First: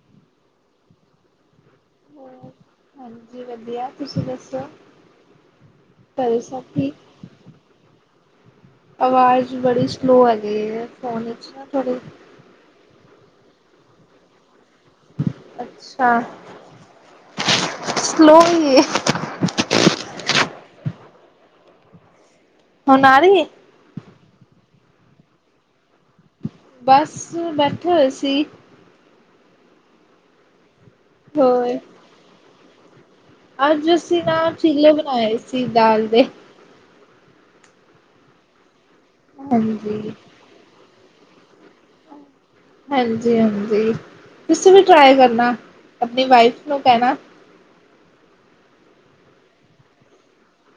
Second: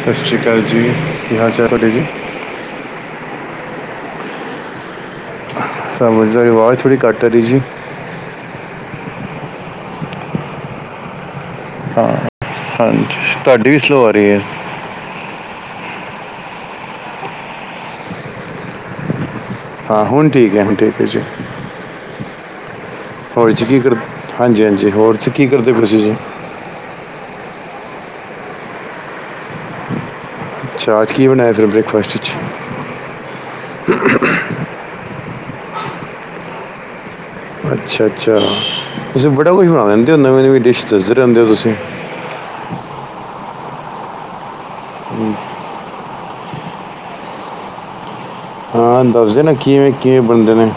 ਸਤਿ ਸ਼੍ਰੀ ਅਕਾਲ ਜੀ ਕੀ ਹਾਲ ਚਾਲ ਤੁਹਾਡੇ ਜੀ ਹਾਂਜੀ ਵਧੀਆ ਤੁਸੀਂ ਦੱਸੋ ਸਮ ਘਰੇ ਤੁਹਾਡੀ ਸਭ ਆਵਾਜ਼ ਠੀਕ ਥੋੜੀ ਕੱਟ ਰਹੀ ਜੀ ਆਵਾਜ਼ ਬੜੀ ਸਲੋ ਹੈਗੀਈ ਹੈ ਫੋਨ ਵਿੱਚ ਅੱਛਾ ਥੋੜੇ ਹਾਂ ਹਾਂਜੀ ਤੁਹਾਡੀ ਵੀ ਸਲਵਾਰੀ ਹੈ ਅੱਛਾ, ਸਲੋ ਹੋਈਏ। ਹਾਂ ਹੁਣ ਠੀਕ ਹੈ ਹੁਣ ਠੀਕ ਹੈ ਜੀ। ਹੁਣ ਆ ਰਹੀ ਹੈ ਹੋੌਲੀ ਚ ਕੀ ਕਰ ਹਾਂਜੀ ਹਾਂਜੀ, ਹੋਰ ਕੀ ਕਰਦੇ ਪਏ ਸੀ ਗੇ। ਬਸ ਬੈਠੇ ਹੋਏ ਸੀ। ਅੱਛਾ ਅੱਜ ਕੀ ਬਇਆ ਫਿਰ ਹੋਰ ਬ੍ਰੇਕਫਾਸਟ ਚ ਅੱਜ ਅਸੀਂ ਨਾ ਚੀਲ ਬਣਾਏ ਸੀ ਦਾਲ ਦੇ ਅੱਛਾ ਅੱਛਾ। ਤੁਸੀਂ ਬੜਾ ਕੁਛ ਬਣਾ ਹਾਂਜੀ ਲਿੰਦੇ ਨਵੀ ਨਵੀ ਡੀਸ਼, ਦੱਸਦੇ ਰਹਿੰਦੇ ਹੋ ਤੁਸੀਂ। ਹਾਂਜੀ ਹਾਂਜੀ ਤੁਸੀਂ ਵੀ ਟਰਾਈ ਹਮ, ਕਰਨਾ, ਆਪਣੀ ਵਾਈਫ ਨੂੰ ਕਹਿਣਾ। ਹਾਂ ਦੱਸਦੇ ਨਾ ਕਿਵੇਂ ਕਿਵੇਂ ਬਣਦੇ ਨੇ,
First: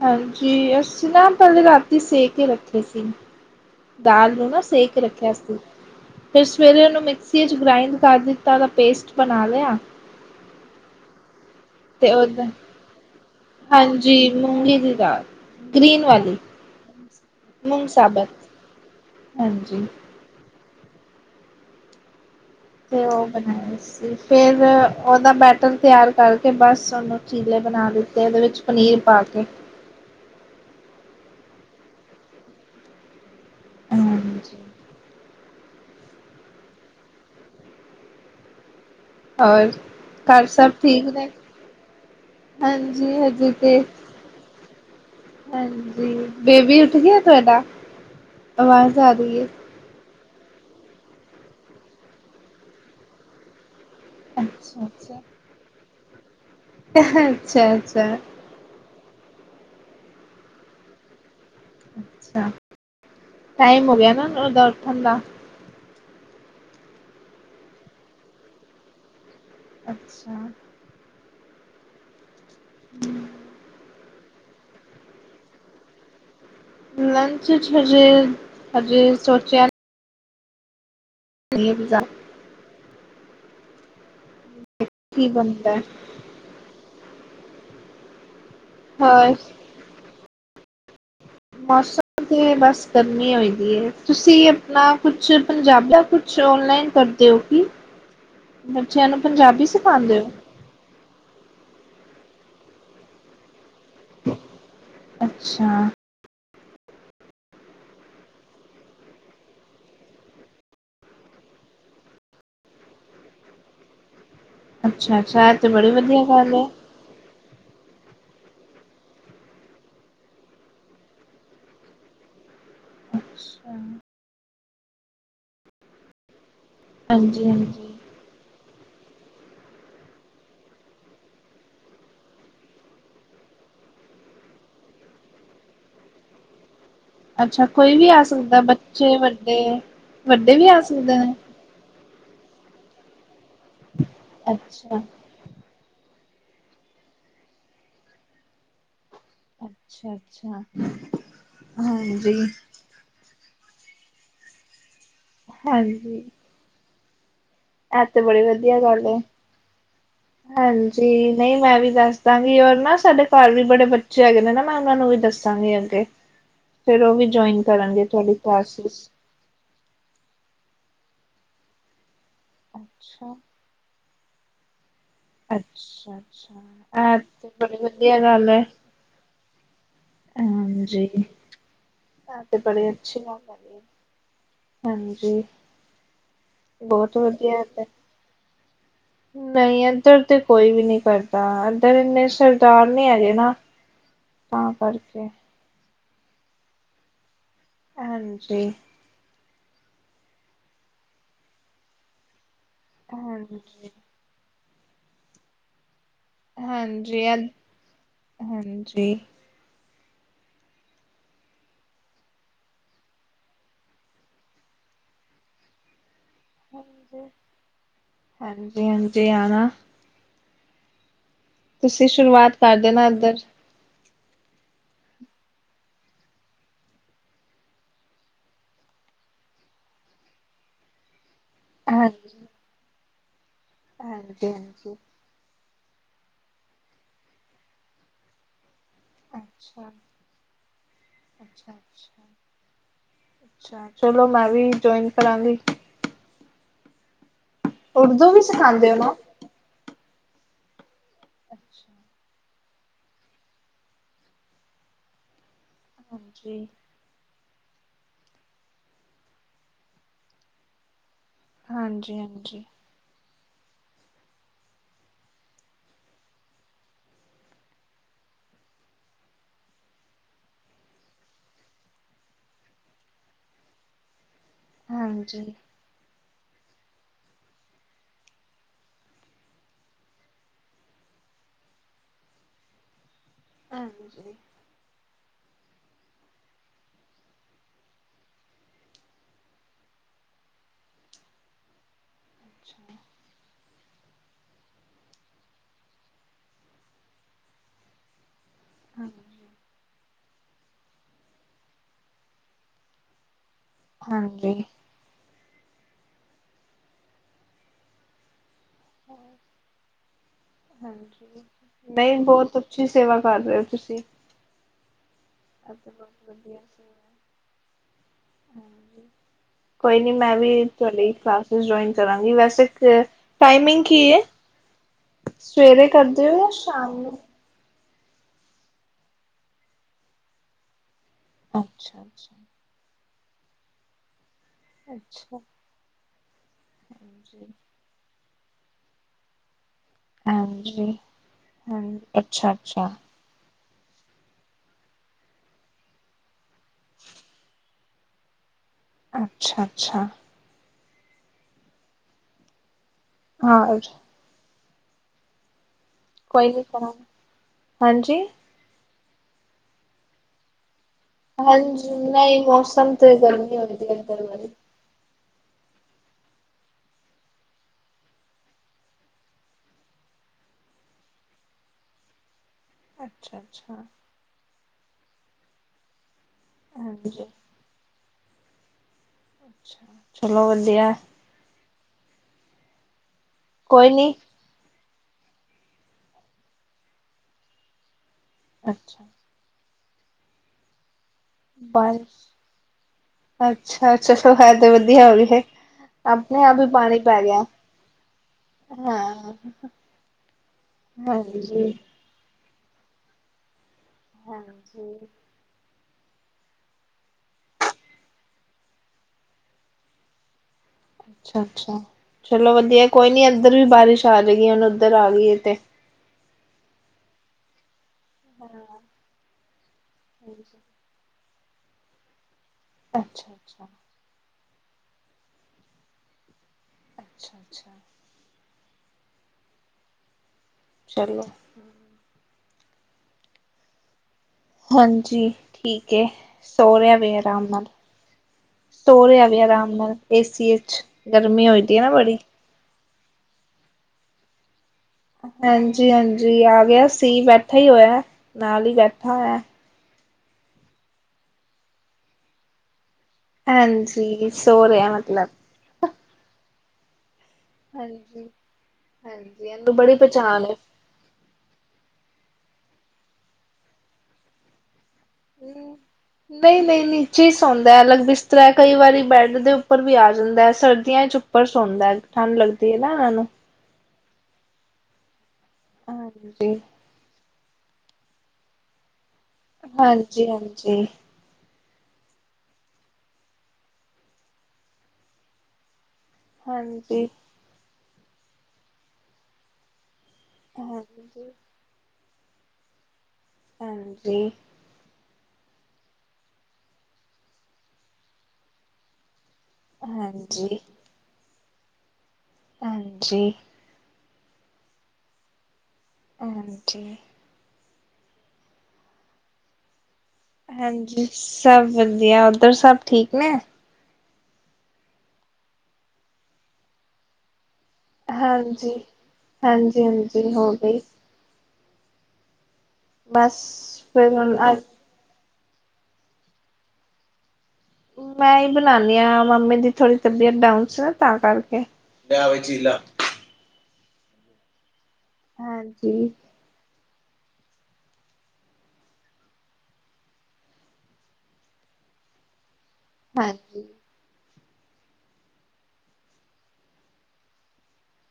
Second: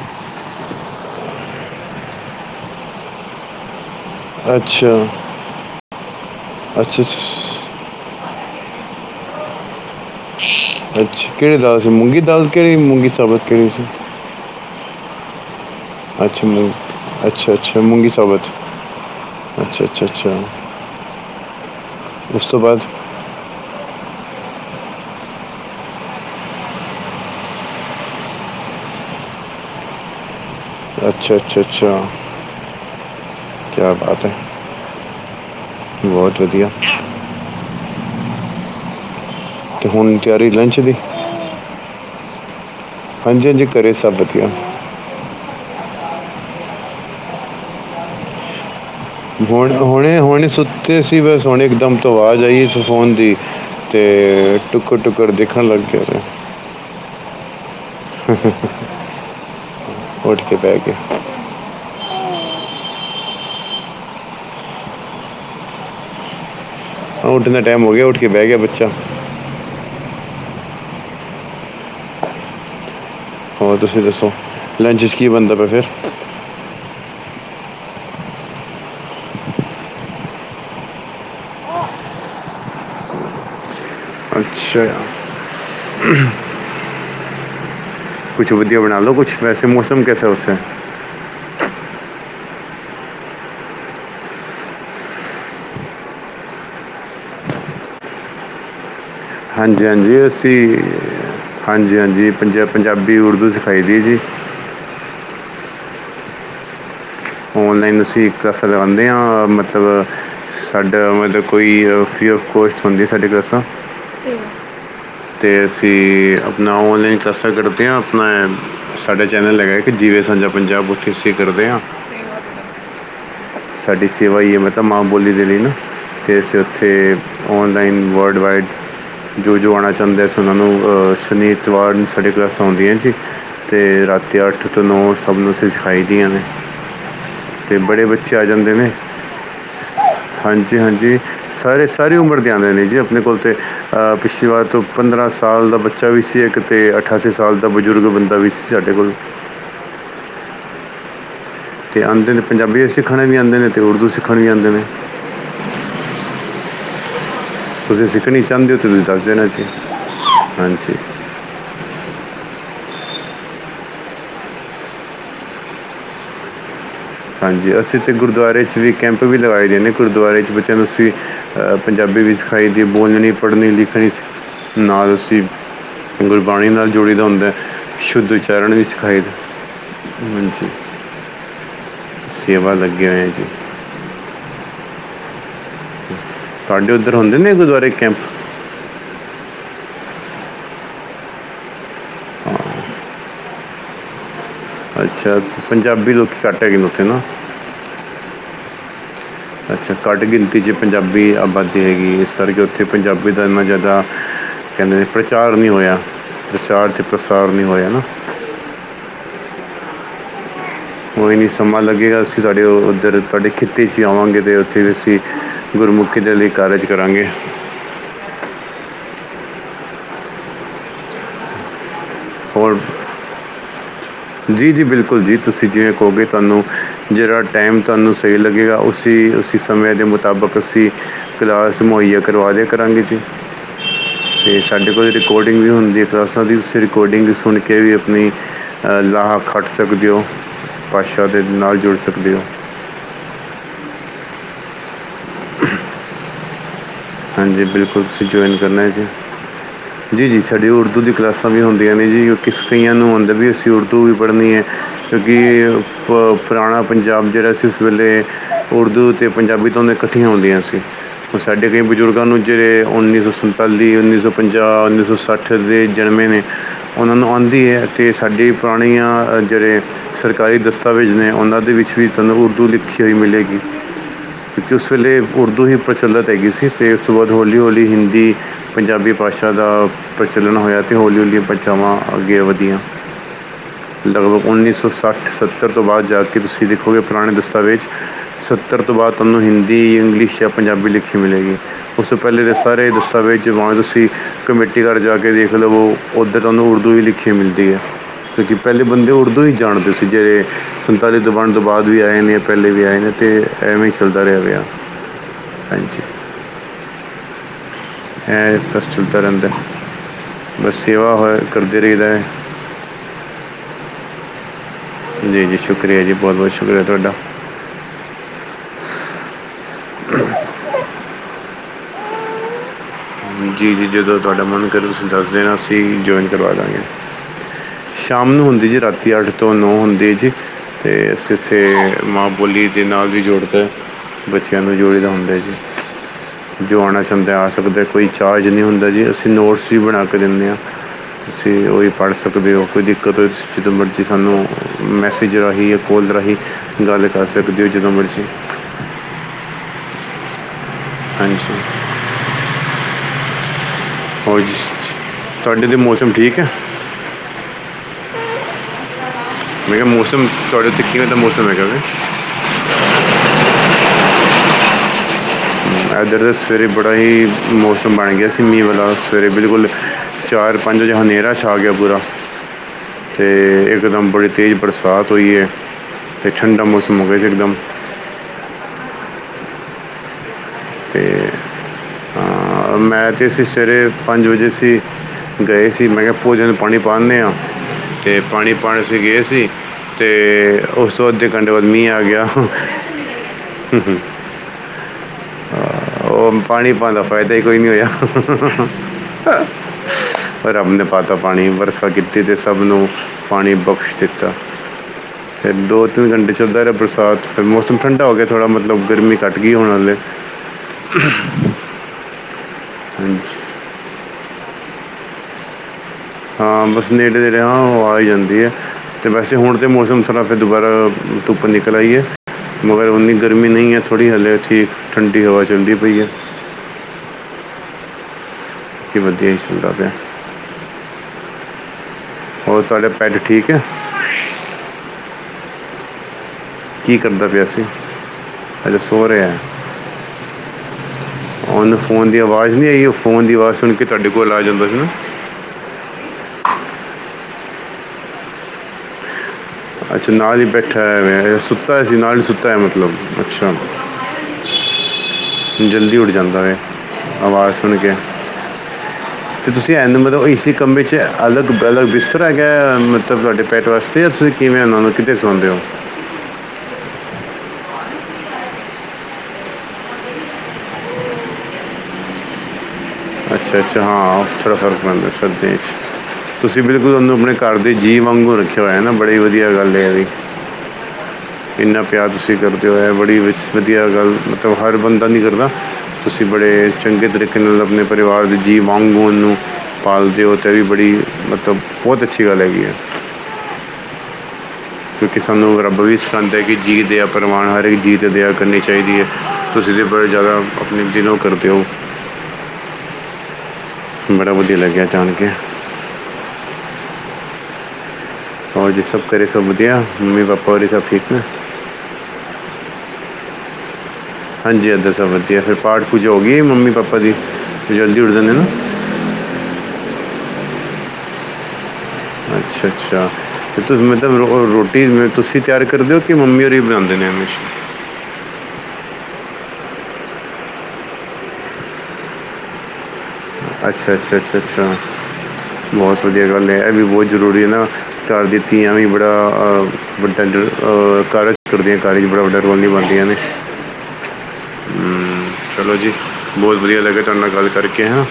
ਹਾਂਜੀ ਅਸੀਂ ਨਾ ਪਹਿਲੇ ਰਾਤੀ ਸੇ ਕੇ ਰੱਖੇ ਸੀ। ਦਾਲ ਨੂੰ ਨਾ ਅੱਛਾ ਸੇਕ ਰੱਖਿਆ ਸੀ ਫਿਰ ਸਵੇਰੇ ਉਹਨੂੰ ਅੱਛਾ ਮਿਕਸੀ ਚ ਸ- ਗ੍ਰਾਇੰਡ ਕਰ ਦਿੱਤਾ ਦਾ ਪੇਸਟ ਬਣਾ ਲਿਆ। ਅੱਛਾ ਕਿਹੜੀ ਦਾਲ ਸੀ ਤੇ ਮੂੰਗੀ ਉਹਦਾ ਦਾਲ ਕਿਹੜੀ ਮੂੰਗੀ ਸਾਬਤ ਕਿਹੜੀ ਸੀ। ਚਾਰ, ਅੱਛਾ, ਅੱਛਾ ਅੱਛਾ, ਮੂੰਗੀ ਸਾਬਤ, ਅੱਛਾ, ਹਾਂਜੀ ਅੱਛਾ, ਅੱਛਾ, ਉਸ ਤੋਂ ਬਾਅਦ ਤੇ ਉਹੋ ਬਣਾਈ ਫਿਰ ਉਹਦਾ ਬਟਰ ਤਿਆਰ ਕਰਕੇ ਬਸ ਉਹਨੂੰ ਚੀਲੇ ਬਣਾ ਦਿੱਤੇ ਉਹਦੇ ਵਿੱਚ ਪਨੀਰ ਪਾ ਕੇ। ਅੱਛਾ-ਅੱਛਾ-ਅੱਛਾ। ਕਿਆ ਬਾਤ ਹੈ। ਹਾਂਜੀ ਬਹੁਤ ਵਧੀਆ। ਹੋਰ ਤੇ ਹੁਣ ਘਰ ਤਿਆਰੀ ਸਭ ਲੰਚ ਦੀ ਠੀਕ ਨੇ। ਹਾਂਜੀ ਹਜੇ ਹਾਂਜੀ ਤੇ ਘਰੇ ਸਭ ਵਧੀਆ। ਹਾਂਜੀ ਬੇਬੀ ਉੱਠ ਗਿਆ ਤੁਹਾਡਾ, ਆਵਾਜ਼ ਆ ਰਹੀ ਹੈ ਹੁਣ ਹਣੇ ਹਣੇ ਹੁਣੀ ਸੁੱਤੇ ਸੀ, ਬਸ ਹੁਣੇ ਇਕ ਦਮ ਤੋਂ ਆਵਾਜ਼ ਆਈ ਉਸ ਫੋਨ ਦੀ, ਅਤੇ ਅੱਛਾ ਟੁੱਕਰ ਅੱਛਾ ਟੁੱਕਰ ਦੇਖਣ ਲੱਗ ਗਿਆ। ਅੱਛਾ ਅੱਛ ਹੂੰ ਹੂੰ ਹੂੰ। ਉੱਠ ਕੇ ਬੈ ਕੇ, ਅੱਛਾ ਟਾਈਮ ਹੋ ਗਿਆ ਨਾ ਉਹਦਾ ਉੱਠਣ ਦਾ ਆਹ ਉੱਠਣ ਦਾ ਟਾਈਮ ਹੋ ਗਿਆ ਉੱਠ ਕੇ ਬਹਿ ਗਿਆ ਬੱਚਾ। ਅੱਛਾ। ਹੂੰ ਹੋਰ ਤੁਸੀਂ ਦੱਸੋ ਲੰਚ ਚ ਕੀ ਬਣਦਾ ਪਿਆ ਫਿਰ ਲੰਚ 'ਚ ਹਜੇ ਹਜੇ ਸੋਚਿਆ [unintelligible] ਅੱਛਾ ਕੀ ਬਣਦਾ ਕੁਛ ਵਧੀਆ ਬਣਾ ਲਉ ਹੋਰ ਕੁਛ ਵੈਸੇ ਮੌਸਮ ਕੈਸਾ ਉਥੇ ਮੌਸਮ ਤਾਂ ਬਸ ਗਰਮੀ ਹੋਏਗੀ ਹੈ ਤੁਸੀਂ ਆਪਣਾ ਕੁਛ ਪੰਜਾਬ ਦਾ ਕੁਛ ਔਨਲਾਈਨ ਕਰਦੇ ਹੋ ਕਿ ਹਾਂਜੀ, ਹਾਂਜੀ, ਅਸੀਂ ਹਾਂਜੀ, ਹਾਂਜੀ। ਪੰਜ ਪੰਜਾਬੀ ਉਰਦੂ ਸਿਖਾਈ ਦੀ ਹੈ ਜੀ। ਅੱਛਾ। ਔਨਲਾਈਨ ਅਸੀਂ ਇਕ ਲਗਾਂਣੇ ਆ ਮਤਲਬ ਸਾਡਾ ਮਤਲਬ ਕੋਈ ਫਰੀ ਆਫ ਕੋਸਟ ਹੁੰਦੀ ਸਾਡੀ ਕਲਾਸਾਂ ਅੱਛਾ, ਅੱਛਾ ਇਹ ਤੇ ਬੜੀ ਵਧੀਆ ਅਸੀਂ ਗੱਲ ਏ। ਆਪਣਾ ਔਨਲਾਈਨ ਕਰਦੇ ਹਾਂ ਆਪਣਾ ਸਾਡਾ ਚੈਨਲ ਹੈਗਾ ਕਿ ਜਿਵੇਂ ਸਾਂਝਾ ਪੰਜਾਬ ਉੱਥੇ ਅਸੀਂ ਕਰਦੇ ਹਾਂ। [inaudible] ਅੱਛਾ, ਸਾਡੀ ਸੇਵਾ ਹੀ ਮਤਲਬ ਤਾਂ ਮਾਂ ਬੋਲੀ ਦੇਨੀ ਨਾ ਤੇ ਅਸੀ ਤੇ ਹਾਂਜੀ, ਹਾਂਜੀ। ਔਨਲਾਈਨ ਵਰਲਡ ਵਾਈਡ ਜੋ ਜੋ ਆਣਾ ਚਾਹੁੰਦੇ ਅਸੀਂ ਉਹਨਾਂ ਨੂੰ ਸ਼ਨੀ ਐਤਵਾਰ ਨੂੰ ਸਾਡੀ ਕਲਾਸਾਂ ਹੁੰਦੀਆਂ ਜੀ ਤੇ ਰਾਤੀ ਅੱਠ ਤੋਂ ਨੌ ਸਭ ਨੂੰ ਸਿਖਾਈ ਦੀਆਂ ਨੇ। ਅੱਛਾ ਅਤੇ ਕੋਈ ਬੜੇ ਵੀ ਆ ਬੱਚੇ ਸਕਦਾ ਜਾਂਦੇ ਨੇ ਬੱਚੇ ਵੱਡੇ ਵੱਡੇ ਵੀ ਹਾਂਜੀ ਆ ਸਕਦੇ ਹਾਂਜੀ ਹੈ। ਸਾਰੇ ਸਾਰੀ ਉਮਰ ਦੀਆ ਆਂਦੇ ਨੇ ਜੀ ਆਪਣੇ ਕੋਲ ਤੇ ਅ ਪਿਛਲੀ ਵਾਰ ਤੋਂ ਅੱਛਾ, ਪੰਦਰਾਂ ਸਾਲ ਦਾ ਬੱਚਾ ਵੀ ਸੀ ਇੱਕ ਤੇ ਅਠਾਸੀ ਸਾਲ ਦਾ ਬਜ਼ੁਰਗ ਬੰਦਾ ਵੀ ਸੀ ਸਾਡੇ ਕੋਲ ਅੱਛਾ ਅੱਛਾ। ਤੇ ਆਦੇ ਹਾਂਜੀ। ਨੇ ਪੰਜਾਬੀ ਸਿੱਖਾਣੇ ਵੀ ਆਦੇ ਨੇ। ਤੇ ਉਰਦੂ ਸਿੱਖਣ ਵੀ ਆਦੇ ਨੇ। ਹਾਂਜੀ। ਇਹ ਤੁਸੀਂ ਤੇ ਸਿੱਖਣੀ ਬੜੀ ਚਾਹੁੰਦੇ ਹੋ ਵਧੀਆ ਤਾਂ ਤੁਸੀਂ ਗੱਲ ਦੱਸ ਦੇਣਾ ਜੀ ਹਾਂਜੀ ਨਹੀਂ ਮੈਂ ਵੀ ਦੱਸ ਗੀ ਔਰ ਨਾ ਸਾਡੇ ਘਰ ਵੀ ਬੜੇ ਬੱਚੇ ਹੈਗੇ ਨੇ ਨਾ ਮੈਂ ਉਹਨਾਂ ਨੂੰ ਵੀ ਦੱਸਾਂਗੀ ਅੱਗੇ। ਫੇਰ ਉਹ ਵੀ ਜੁਆਇਨ ਹਾਂਜੀ ਅਸੀਂ ਕਰਨਗੇ ਤੇ ਤੁਹਾਡੀ ਗੁਰਦੁਆਰੇ ਚ ਵੀ ਕਲਾਸਿਸ। ਕੈਂਪ ਵੀ ਲਗਾਏ ਜਾ ਨੇ ਗੁਰਦੁਆਰੇ ਚ ਬੱਚਿਆਂ ਨੂੰ ਪੰਜਾਬੀ ਵੀ ਸਿਖਾਈ ਦੀ ਬੋਲਣੀ ਅੱਛਾ। ਪੜ੍ਹਨੀ ਲਿਖਣੀ ਸ- ਨਾਲ ਅਸੀਂ ਅੱਛਾ-ਅੱਛਾ, ਗੁਰਬਾਣੀ ਨਾਲ ਜੋੜੀ ਇਹ ਦਾ ਤੇ ਹੁੰਦਾ ਬੜੀ ਵਧੀਆ ਸ਼ੁੱਧ ਗੱਲ ਏ, ਉਚਾਰਨ ਵੀ ਸਿਖਾਈ ਦਾ ਹਾਂਜੀ। ਹੈ ਤੇ ਸੇਵਾ ਬੜੇ ਲੱਗੇ ਹੋਏ ਹਾਂ ਅਛੀਆਂ ਜੀ ਹਾਂਜੀ। ਤੁਹਾਡੇ ਉੱਧਰ ਬਹੁਤ ਹੁੰਦੇ ਨੇ ਵਧੀਆ ਤੇ। ਗੁਰਦੁਆਰੇ ਕੈਂਪ ਨਹੀਂ ਇਧਰ ਤੇ ਕੋਈ ਵੀ ਨ ਨਹੀਂ ਕਰਦਾ ਇੱਧਰ ਇੰਨੇ ਸਰਦਾਰ ਨੀ ਹੈਗੇ ਨਾ। ਤਾਂ ਕਰਕੇ, ਅੱਛਾ। ਪੰਜਾਬੀ ਲੋਕ ਘੱਟ ਹੈਗੇ ਨੇ ਉੱਥੇ ਨਾ ਹਾਂਜੀ। ਅੱਛਾ ਘੱਟ ਗਿਣਤੀ ਚ ਪੰਜਾਬੀ ਆਬਾਦੀ ਹੈਗੀ ਇਸ ਕਰਕੇੇ ਅਤੇ ਪੰਜਾਬੀ ਦਾ ਇੰਨਾ ਜ਼ਿਆਦਾ ਕਹਿੰਦੇ ਨੇ ਪ੍ਰਚਾਰ ਨਹੀਂ ਹੋਇਆ। ਪ੍ਰਚਾਰ ਚ ਹਾਂਜੀ ਅ ਪ੍ਰਸਾਰ ਨਹੀਂ ਹੋਇਆ ਨਾ ਹਾਂਜੀ। ਉਹ ਨੀ ਸਮਾਂ ਲੱਗੇਗਾ ਅਸੀਂ ਤੁਹਾਡੇ ਉੱਧਰ ਤੁਹਾਡੇ ਖਿੱਤੇ ਚ ਆਵਾਂਗੇ ਤੇ ਉੱਥੇ ਵੀ ਅਸੀਂ ਗੁਰਮੁਖੀ ਕਿਤੇ ਲਈ ਕਾਰਜ ਹਾਂਜੀ। ਕਰਾਂਗੇ। ਜੀ ਆ ਨਾ। [unintelligible] ਤੇ ਸ਼ੁਰੂਆਤ ਔਰ ਕਰਦੇ ਨਾ ਇੱਧਰ ਜੀ ਜੀ ਬਿਲਕੁਲ ਜੀ ਤੁਸੀਂ ਜਿਵੇਂ ਕਹੋਗੇ ਤੁਹਾਨੂੰ ਜਿਹੜਾ ਟਾਈਮ ਤੁਹਾਨੂੰ ਸਹੀ ਲੱਗੇਗਾ ਅਂ ਉਸ ਸਮੇਂ ਦੇ ਮੁਤਾਬਕ ਅਸੀਂ ਕਲਾਸ ਮੁਹੱਈਆ ਹਾਂਜੀ। ਕਰਵਾ ਦਿਆ ਕਰਾਂਗੇ ਜੀ। ਹਾਂਜੀ ਤੇ ਸਾਡੇ ਹਾਂਜੀ। ਕੋਲ ਰਿਕੋਡਿੰਗ ਵੀ ਹੁੰਦੀ। ਦੇਵਤਾ ਸਾ ਦੀ ਸਿਰ। ਕੋਡਿੰਗ ਸੁਣ ਕੇ ਵੀ ਆਪਣੀ ਅਹ ਲਾਹਾ ਖੱਟ ਅੱਛਾ ਸਕਦੇ ਹੋ ਭਾਸ਼ਾ ਦੇ ਨਾਲ ਅੱਛਾ ਜੁੜ ਅੱਛਾ। ਸਕਦੇ ਹੋ। ਅੱਛਾ ਚਲੋ ਮੈਂ ਵੀ ਜਇਨ ਕਰਾਂਗੇ। ਹਾਂਜੀ ਬਿਲਕੁਲ ਤੁਸੀ ਜੁਆਇਨ ਕਰਨਾ ਹੋ ਜੀ। ਨਾ। ਜੀ ਜੀ ਸਡਊਲ। ਦੱਧ ਦੀ ਕਲਾਾਂ ਵੀ ਅੱਛਾ ਹੁੰਦੀਆਂ ਨੇ ਜੀ। ਕਿਸ ਕਈਆਂ ਨੂੰ ਆਉਂਦਾ ਵੀ ਅਸੀਂ ਉਰਦੂ ਵੀ ਪੜ੍ਹਨੀ ਹੈ ਕਿਉਂਕਿ ਹਾਂਜੀ ਪੁਰਾਣਾ ਪੰਜਾਬ ਜਿਹੜਾ ਉਸ ਵੇਲੇ ਉਰਦੂ ਅਤੇ ਪੰਜਾਬੀ ਤਾਂ ਉਹਨੂੰ ਇਕੱਠੀਆਂ ਹੁੰਦੀਆਂ ਸੀ। ਸਾਡੇ ਕਈ ਹਾਂਜੀ ਬਜ਼ੁਰਗਾਂ ਨੂੰ ਹਾਂਜੀ ਜਿਹੜੇ ਉੱਨੀ ਸੌ ਸੰਤਾਲੀ ਉੱਨੀ ਸੌ ਪੰਜਾਹ ਉੱਨੀ ਸੌ ਸੱਠ ਦੇ ਜਨਮੇ ਨੇ ਉਹਨਾਂ ਨੂੰ ਆਉਂਦੀ ਹੈ ਅਤੇ ਸਾਡੇ ਪੁਰਾਣੀਆਂ ਜਿਹੜੇ ਸਰਕਾਰੀ ਦਸਤਾਵੇਜ਼ ਨੇ ਉਹਨਾਂ ਦੇ ਵਿੱਚ ਵੀ ਤੁਹਾਨੂੰ ਉਰਦੂ ਲਿਖੀ ਹੋਈ ਮਿਲੇਗੀ। ਉਸ ਵੇਲੇ ਹਾਂਜੀ। ਉਰਦੂ ਹੀ ਪ [unintelligible] ਹੈਗੀ ਸੀ। ਅਤੇ ਉਸ ਤੋਂ ਬਾਅਦ ਹੌਲੀ ਹੌਲੀ ਹਿੰਦੀ ਪੰਜਾਬੀ ਭਾਸ਼ਾ ਦਾ ਪ੍ਰਚਲਨ ਹੋਇਆ ਅਤੇ ਹੌਲੀ ਹੌਲੀ ਭਾਸ਼ਾਵਾਂ ਅੱਗੇ ਵਧੀਆਂ ਹਾਂਜੀ। ਲਗਭਗ ਉੱਨੀ ਸੌ ਸੱਠ ਸੱਤਰ ਤੋਂ ਬਾਅਦ ਜਾ ਕੇ ਤੁਸੀਂ ਦੇਖੋਗੇ ਪੁਰਾਣੇ ਦਸਤਾਵੇਜ਼ ਸੱਤਰ ਤੋਂ ਬਾਅਦ ਤੁਹਾਨੂੰ ਹਿੰਦੀ ਇੰਗਲਿਸ਼ ਜਾਂ ਪੰਜਾਬੀ ਲਿਖੀ ਮਿਲੇਗੀ ਉਸ ਤੋਂ ਪਹਿਲੇ ਸਾਰੇ ਅੱਛਾ [unintelligible] ਜਵਾਂ ਤੁਸੀਂ ਕਮੇਟੀ ਘਰ ਜਾ ਕੇ ਦੇਖ ਲਵੋ ਉੱਧਰ ਤੁਹਾਨੂੰ ਉਰਦੂ ਹੀ ਲਿਖੀ ਮਿਲਦੀ ਹੈ ਕਿਉਂਕਿ ਪਹਿਲੇ ਬੰਦੇ ਉਰਦੂ ਹੀ ਜਾਣਦੇ ਸੀ ਜਿਹੜੇ ਸੰਤਾਲੀ ਤੋਂ ਵੰਡ ਤੋਂ ਬਾਅਦ ਵੀ ਆਏ ਨੇ ਜਾਂ ਪਹਿਲੇ ਵੀ ਆਏ ਨੇ ਅਤੇ ਹਾਂਜੀ [unintelligible] ਹਾਂਜੀ [unintelligible] ਰਹਿੰਦਾ ਹੈ। ਬਸ ਸੇਵਾ ਹੋਏ ਹਾਂਜੀ ਕਰਦੇ ਰਹੀਦਾ ਨਹੀਂ ਹੈ ਬਹੁਤ ਅਛੀ ਸੇਵਾ ਕਰ ਰਹੇ ਹੋ ਤੁਸੀਂ ਜੀ ਜੀ ਸ਼ੁਕਰੀਆ ਜੀ ਬਹੁਤ ਬਹੁਤ ਸ਼ੁਕਰੀਆ ਤੁਹਾਡਾ ਕੋਈ ਨ ਮੈਂ ਵੀ ਥੋੜੀ ਕਲਾਸੀਸ ਜੁਆਇੰਨ ਕਰਾਂਗੀ ਵੈਸੇ ਜੀ ਟਾਈਮਿੰਗ ਜੀ ਕੀ ਜਦੋਂ ਹੈ ਤੁਹਾਡਾ ਮਨ ਕਰੇ ਤੁਸੀਂ ਦੱਸ ਦੇਣਾ ਅਸੀਂ ਸਵੇਰੇ ਜੁਆਇਨ ਕਰਦੇ ਹੋ ਜਾਂ ਕਰਵਾ ਦਾਂਗੇ ਸ਼ਾਮ ਨੂੰ ਸ਼ਾਮ ਨੂੰ ਹੁੰਦੀ ਜੀ ਰਾਤੀ ਅੱਠ ਤੋਂ ਨੌ ਹੁੰਦੀ ਜੀ ਅਤੇ ਅਸੀਂ ਇੱਥੇ ਅੱਛਾ ਮਾਂ ਅੱਛਾ ਬੋਲੀ ਦੇ ਨਾਲ ਵੀ ਜੋੜਦੇ ਬੱਚਿਆਂ ਨੂੰ ਜੋੜੇਦਾ ਹੁੰਦਾ ਅੱਛਾ ਜੀ ਜੋ ਆਉਣਾ [unintelligible] ਆ ਹਾਂਜੀ ਸਕਦੇ ਚਾਰਜ ਨਹੀਂ ਹੁੰਦਾ ਜੀ ਅਸੀਂ ਨੋਟਸ ਤੁਸੀਂ ਬਣਾ ਕੇ ਦਿੰਦੇ ਹਾਂ ਹਾਂਜੀ ਤੁਸੀਂ ਉਹੀ ਹਾਂਜੀ ਪੜ੍ਹ ਅੱਛਾ ਸਕਦੇ ਹੋ ਕੋਈ ਅੱਛਾ ਦਿੱਕਤ ਜਦੋਂ ਮਰਜ਼ੀ ਸਾਨੂੰ ਮੈਸੇਜ ਰਾਹੀਂ ਜਾਂ ਕੋਲ ਰਾਹੀਂ ਗੱਲ ਕਰ ਸਕਦੇ ਹੋ ਜਦੋਂ ਮਰਜ਼ੀ ਅੱਛਾ ਅੱਛਾ ਹਾਂਜੀ ਹਾਂ ਠੰਡੇ ਦੇ ਮੌਸਮ ਠੀਕ ਹੈ ਕੋਈ ਨੀ ਕਰਾਂਗੇ ਹਾਂਜੀ ਮੈਂ ਕਿਹਾ ਮੌਸਮ ਤੁਹਾਡੇ ਕਿਵੇਂ ਦਾ ਮੌਸਮ ਹੈਗਾ ਵੇ ਹਾਂਜੀ ਨਹੀਂ ਹੀ ਮੌਸਮ ਤੇ ਗਰਮੀ ਹੋਦੀ ਅੰਦਰ ਵਾਲੀ ਇੱਧਰ ਸਵੇਰੇ ਬੜਾ ਹੀ ਮੌਸਮ ਬਣ ਗਿਆ ਸੀ ਮੀਂਹ ਵਾਲਾ ਸਵੇਰੇ ਬਿਲਕੁਲ ਚਾਰ ਪੰਜ ਜਹਾ ਹਨੇਰਾ ਛਾ ਗਿਆ ਪੂਰਾ ਤੇ ਅੱਛਾ ਅੱਛਾ ਇਕਦਮ ਬੜੀ ਤੇਜ਼ ਬਰਸਾਤ ਹੋਈ ਹੈ ਅਤੇ ਠੰਡਾ ਮੌਸਮ ਹੋ ਗਿਆ ਹਾਂਜੀ 'ਕਦਮ ਅੱਛਾ ਅੱਛਾ [unintelligible] ਚਲੋ ਵਧੀਆ [unintelligible] ਅਤੇ [unintelligible] ਅਸੀਂ ਸਵੇਰੇ ਕੋਈ ਨੀ ਪੰਜ ਵਜੇ ਸੀ ਗਏ ਸੀ ਮੈਂ ਕਿਹਾ ਭੋਜਨ ਪਾਣੀ ਪਾਂਨੇ ਹਾਂ ਤੇ ਪਾਣੀ ਪਾਣੀ ਅਸੀਂ ਅੱਛਾ ਗਏ ਸੀ ਤੇ ਉਸ ਤੋਂ ਅੱਧੇ ਘੰਟੇ ਬਾਅਦ ਮੀਂਹ ਬਸ ਆ ਗਿਆ [unintelligible] ਅੱਛਾ ਅੱਛਾ ਸਫ ਤੇ [unintelligible] ਵਧੀਆ ਹੋਵੇ [unintelligible] ਅ ਉਹ ਪਾਣੀ ਪਾ ਦਾ ਫਾਇਦਾ ਹੀ ਗਿਆ। ਕੋਈ ਨੀ ਹਾਂ ਹੋਇਆ ਰੱਬ ਨੇ ਪਾਤਾ ਪਾਣੀ ਹਾਂਜੀ ਬਰਖਾ ਕੀਤੀ ਤੇ ਸਭ ਨੂੰ ਪਾਣੀ ਬਖਸ਼ ਦਿੱਤਾ ਹਾਂਜੀ ਫਿ ਦੋ ਤਿੰਨ ਘੰਟੇ ਚੱਲਦਾ ਰਿਹਾ ਬਰਸਾਤ ਫਿਰ ਮੌਸਮ ਠੰਡਾ ਹੋ ਗਿਆ ਥੋੜ੍ਹਾ ਮਤਲਬ ਗਰਮੀ ਘੱਟ ਗਈ ਹੋਣ ਹਾਲੇ ਅੱਛਾ ਅੱਛਾ ਚਲੋ ਵਧੀਆ ਕੋਈ ਨੀ ਹਾਂਜੀ ਇੱਧਰ ਵੀ ਬਾਰਿਸ਼ ਆ ਜਾਏਗੀ ਹੁਣ ਉੱਧਰ ਆ ਗਈ ਏ ਤੇ ਹਾਂ ਬਸ ਨੇੜ ਦੇ ਰਿਹਾ [unintelligible] ਓ ਆ ਈ ਜਾਂਦੀ ਹੈ ਤੇ ਵੈਸੇ ਤੇ ਹੁਣ ਦੇ ਮੌਸਮ ਥੋ੍ਹਾ [unintelligible] ਫਿਰ ਦੁਬਾਰਾ ਧੁੱਪ ਨਿਕਲ ਆਈ ਐ ਮਗਰ ਅੱਛਾ ਓਨੀ ਗਰਮੀ ਅੱਛਾ ਨਹੀਂ ਹੈਥੋੜੀ ਹਲੇ ਠੀਕ ਠੰਡੀ ਹਵਾ ਚਲਦੀ ਪਈ ਆ ਅੱਛ ਅੱਛਾ ਕੀ ਵਧੀਆ ਹੀ ਸੁਣਦਾ ਪਿਆ ਚਲੋ ਹੋਰ ਤੁਹਾਡਾ ਪੈਡ ਠੀਕ ਐ ਹਾਂਜੀ ਠੀਕ ਐ ਸੋ ਰਿਹਾ ਕੀ ਵੇ ਕਰਦਾ ਪਿਆ ਆਰਾਮ ਸੀ ਨਾਲ ਸੋ ਰਿਹਾ ਵੇ ਆਰਾਮ ਨਾਲ ਏਸੀਏ ਗਰਮੀ ਹੋਦੀ ਉਹਨੂੰ ਹੈ ਨਾ ਫੋਨ ਬੜੀ ਦੀ ਆਵਾਜ਼ ਨਹੀਂ ਆਈ ਉਹ ਫੋਨ ਦੀ ਆਵਾਜ਼ ਸੁਣ ਕੇ ਤੁਹਾਡੇ ਕੋਲ ਆ ਜਾਂਦਾ ਸੀ ਨਾ ਹਾਂਜੀ ਹਾਂਜੀ ਆ ਗਿਆ ਸੀ ਬੈਠਾ ਹੀ ਹੋਇਆ ਨਾਲ ਹੀ ਬੈਠਾ ਹੋਇਆ ਅੱਛਾ ਨਾਲ ਹੀ ਬੈਠਾ ਹੈ ਮੈਂ ਸੁੱਤਾ ਅ ਸੀ ਨਾਲ ਹੀ ਸੁੱਤਾ ਹੈ ਮਤਲਬ ਅੱਛਾ ਹਾਂਜੀ ਸੋਹ ਰਿਆ ਮਤਲਬ ਜਲਦੀ ਉੱਠ ਜਾਂਦਾ ਹੈ ਆਵਾਜ਼ ਸੁਣ ਕੇ ਹਾਂਜੀ ਹਾਂਜੀ ਤੇ ਇਹਨੂੰ ਤੁਸੀਂ ਬੜੀ ਐਨ ਮਤਲਬ ਪਹਿਚਾਣ ਏਸੀ ਹੈ ਕੰਮੇ ਚ ਅਲੱਗ ਬਲੱਗ ਸਰ ਹੈਗਾ ਮਤਲਬ ਤੁਹਾਡੇ ਪੈਟ ਵਾਸਤੇ ਸੀਂ ਕਿਵੇਂ ਉਹਨਾਂ ਨੂੰ ਕਿਤੇ ਸੌਂਦੇ ਹੋ ਹਮ ਨਹੀਂ ਨਹੀਂ ਨਹੀਂ ਚੀਜ਼ ਸੌਂਦਾ ਹੈ ਅਲੱਗ ਬਿਸਤਰਾ ਹੈ ਕਈ ਵਾਰੀ ਬੈੱਡ ਦੇ ਉੱਪਰ ਵੀ ਆ ਜਾਂਦਾ ਹੈ ਸਰਦੀਆਂ ਚ ਉੱਪਰ ਸੌਦਾ ਠੰਢ ਲੱਗਦਾ ਲਾ ਨਾਨੂੰ [unintelligible] ਹਾਂਥ ਫਰਕੈਂਦੇ ਕਰਦੇ ਹਾਂਜੀ ਤੁਸੀਂ ਬਿਲਕੁਲ ਤੁਹਾਨੂੰ ਆਪਣੇ ਘਰ ਦੇ ਜੀਅ ਵਾਂਗੂ ਰੱਖਿਆ ਹੋਇਆ ਨਾ ਬੜੀ ਵਧੀਆ ਗੱਲ ਇਹਦੀ ਹਾਂਜੀ ਹਾਂਜੀ ਇੰਨਾ ਪਿਆਰ ਤੁਸੀਂ ਕਰਦੇ ਹੋਏ ਬੜੀ ਵ ਵਧੀਆ ਗੱਲ ਮਤਲਬ ਹਰ ਬੰਦਾ ਨਹੀਂ ਕਰਦਾ ਤੁਸੀਂ ਬੜੇ ਹਾਂਜੀ ਚੰਗੇ ਤਰੀਕੇ ਨਾਲ ਆਪਣੇ ਪਰਿਵਾਰ ਦੇ ਜੀ ਵਾਂਗੂਆਂ ਨੂੰ ਪਾਲਦੇਓ ਅਤੇ ਇਹ ਵੀ ਹਾਂਜੀ ਬੜੀ ਮਤਲਬ ਬਹੁਤ ਅੱਛੀ ਅੱਛੀ ਗੱਲ ਹੈਗੀ ਹੈ ਹਾਂਜੀ ਕਿਉਂਕਿ ਸਾਨੂੰ ਰੱਬ ਵੀ ਸਿਕਉਂਦਾ [unintelligible] ਕਿ ਜੀਅ ਦਇਿਆ ਪ੍ਰਵਾਾਨ ਹਰ ਇੱਕ ਜੀਅ ਦੀ ਦਇਆ ਕਰਨੀ ਚਾਹੀਦੀ ਹੈ ਤੁਸੀਂ ਦੇ ਬ ਜ਼ਿਆਦਾ ਹਾਂਜੀ ਆਪਣੀ ਦਿਨ ਉਹ ਕਰਦੇ ਪਓ [unintelligible] ਹਾਂਜੀ ਬੜਾ ਵਧੀਆ ਲੱਗਿਆ ਜਾਣ ਕੇ ਹਾਂਜੀ ਹੋਰ ਜੇ ਸਭ ਕਰੇ ਸੁਭਦੇਿਆ [unintelligible] ਹਾਂਜੀ ਸਭ ਵਧੀਆ ਉੱਧਰ ਸਭ ਠੀਕ ਨੇ ਹਾਂਜੀ ਅੱਧ [unintelligible] ਸਭ ਵਧੀਆ ਫਿਰ ਪਾਠ ਪੂਜਾ ਹੋ ਗਈ ਮੰਮੀ ਪਾਪਾ ਦੀ ਜਲਦੀ ਉੱਠ ਜਾਂਦੇ ਨਾ ਹਾਂਜੀ ਹਾਂਜੀ ਹਾਂਜੀ ਹੋਰ ਬਈ ਅੱਛਾ ਅੱਛਾ ਅਤੇ ਤੁਸੀਂ ਫਿਰ ਮਤਲਬ ਹੁਣ ਅੱਜ ਰੋਟੀ ਮੈਂ ਤੁਸੀਂ ਤਿਆਰ ਕਰਦੇ ਹੋ ਕਿ ਮੰਮੀ ਉਰ ਹੀ ਬਣਾਉਦੇ ਨੇ ਹਮੇਸ਼ਾ ਮੈਂ ਹੀ ਬਣਾਾਨਨੀ ਆ ਮੰਮੀ ਦੀ ਥੋੜੀ [unintelligible] ਅੱਛਾ ਅੱਛਾ ਅੱਛਾ ਅੱਛਾ ਬਹੁਤ ਹਾਂਜੀ ਵਧੀਆ ਗੱਲ ਹੈ ਇਹ ਵੀ ਬਹੁਤ ਜ਼ਰੂਰੀ ਹੈ ਨਾ ਕਰ ਦੀ ਧੀਆਂ ਵੀ ਬੜਾ ਵੱ ਟੈਂਡਰ ਕਾਰਜ ਕਰਦੀਆਂ ਕਾਰਜ ਬੜਾ ਵੱਡਾ ਬੋਲੀ ਬਣਦੀਆਂ ਨੇ ਹਾਂਜੀ ਹਮ ਚਲੋ ਜੀ ਬਹੁਤ ਵਧੀਆ ਲੱਗਿਆ ਤੁਹਾਡੇ ਨਾਲ ਗੱਲ ਕਰਕੇ ਹਾਂ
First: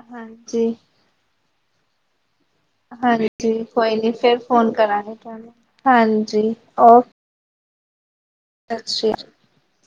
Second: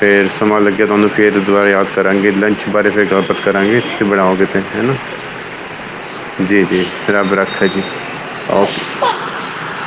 ਫੇਰ ਸਮਾਂ ਹਾਂਜੀ ਲੱਗਿਆ ਤੁਹਾਨੂੰ ਫੇਰ ਦੁਆਰਾ ਯਾਦ ਕਰਾਂਗੇ ਲੰਚ ਉਸ ਬਾਰੇ ਫਿਰ ਗੱਲਪਤ ਹਾਂਜੀ ਕਰਾਂਗੇ ਕੋਈ ਤੁਸੀਂ ਨੀ ਫਿਰ ਬਣਾਾਓਗੇ ਤਾਂ ਫੋਨ ਹੈ ਨਾ ਕਰਾਂਗੇ ਤੁਹਾਨੂੰ ਹਾਂਜੀ ਜੀ ਜੀ ਓਕੇ ਫਿਰ ਅਬ ਰੱਖ ਹੈ ਜੀ ਸਤਿ ਕੇ ਸ਼੍ਰੀ ਅਕਾਲ। [inaudible]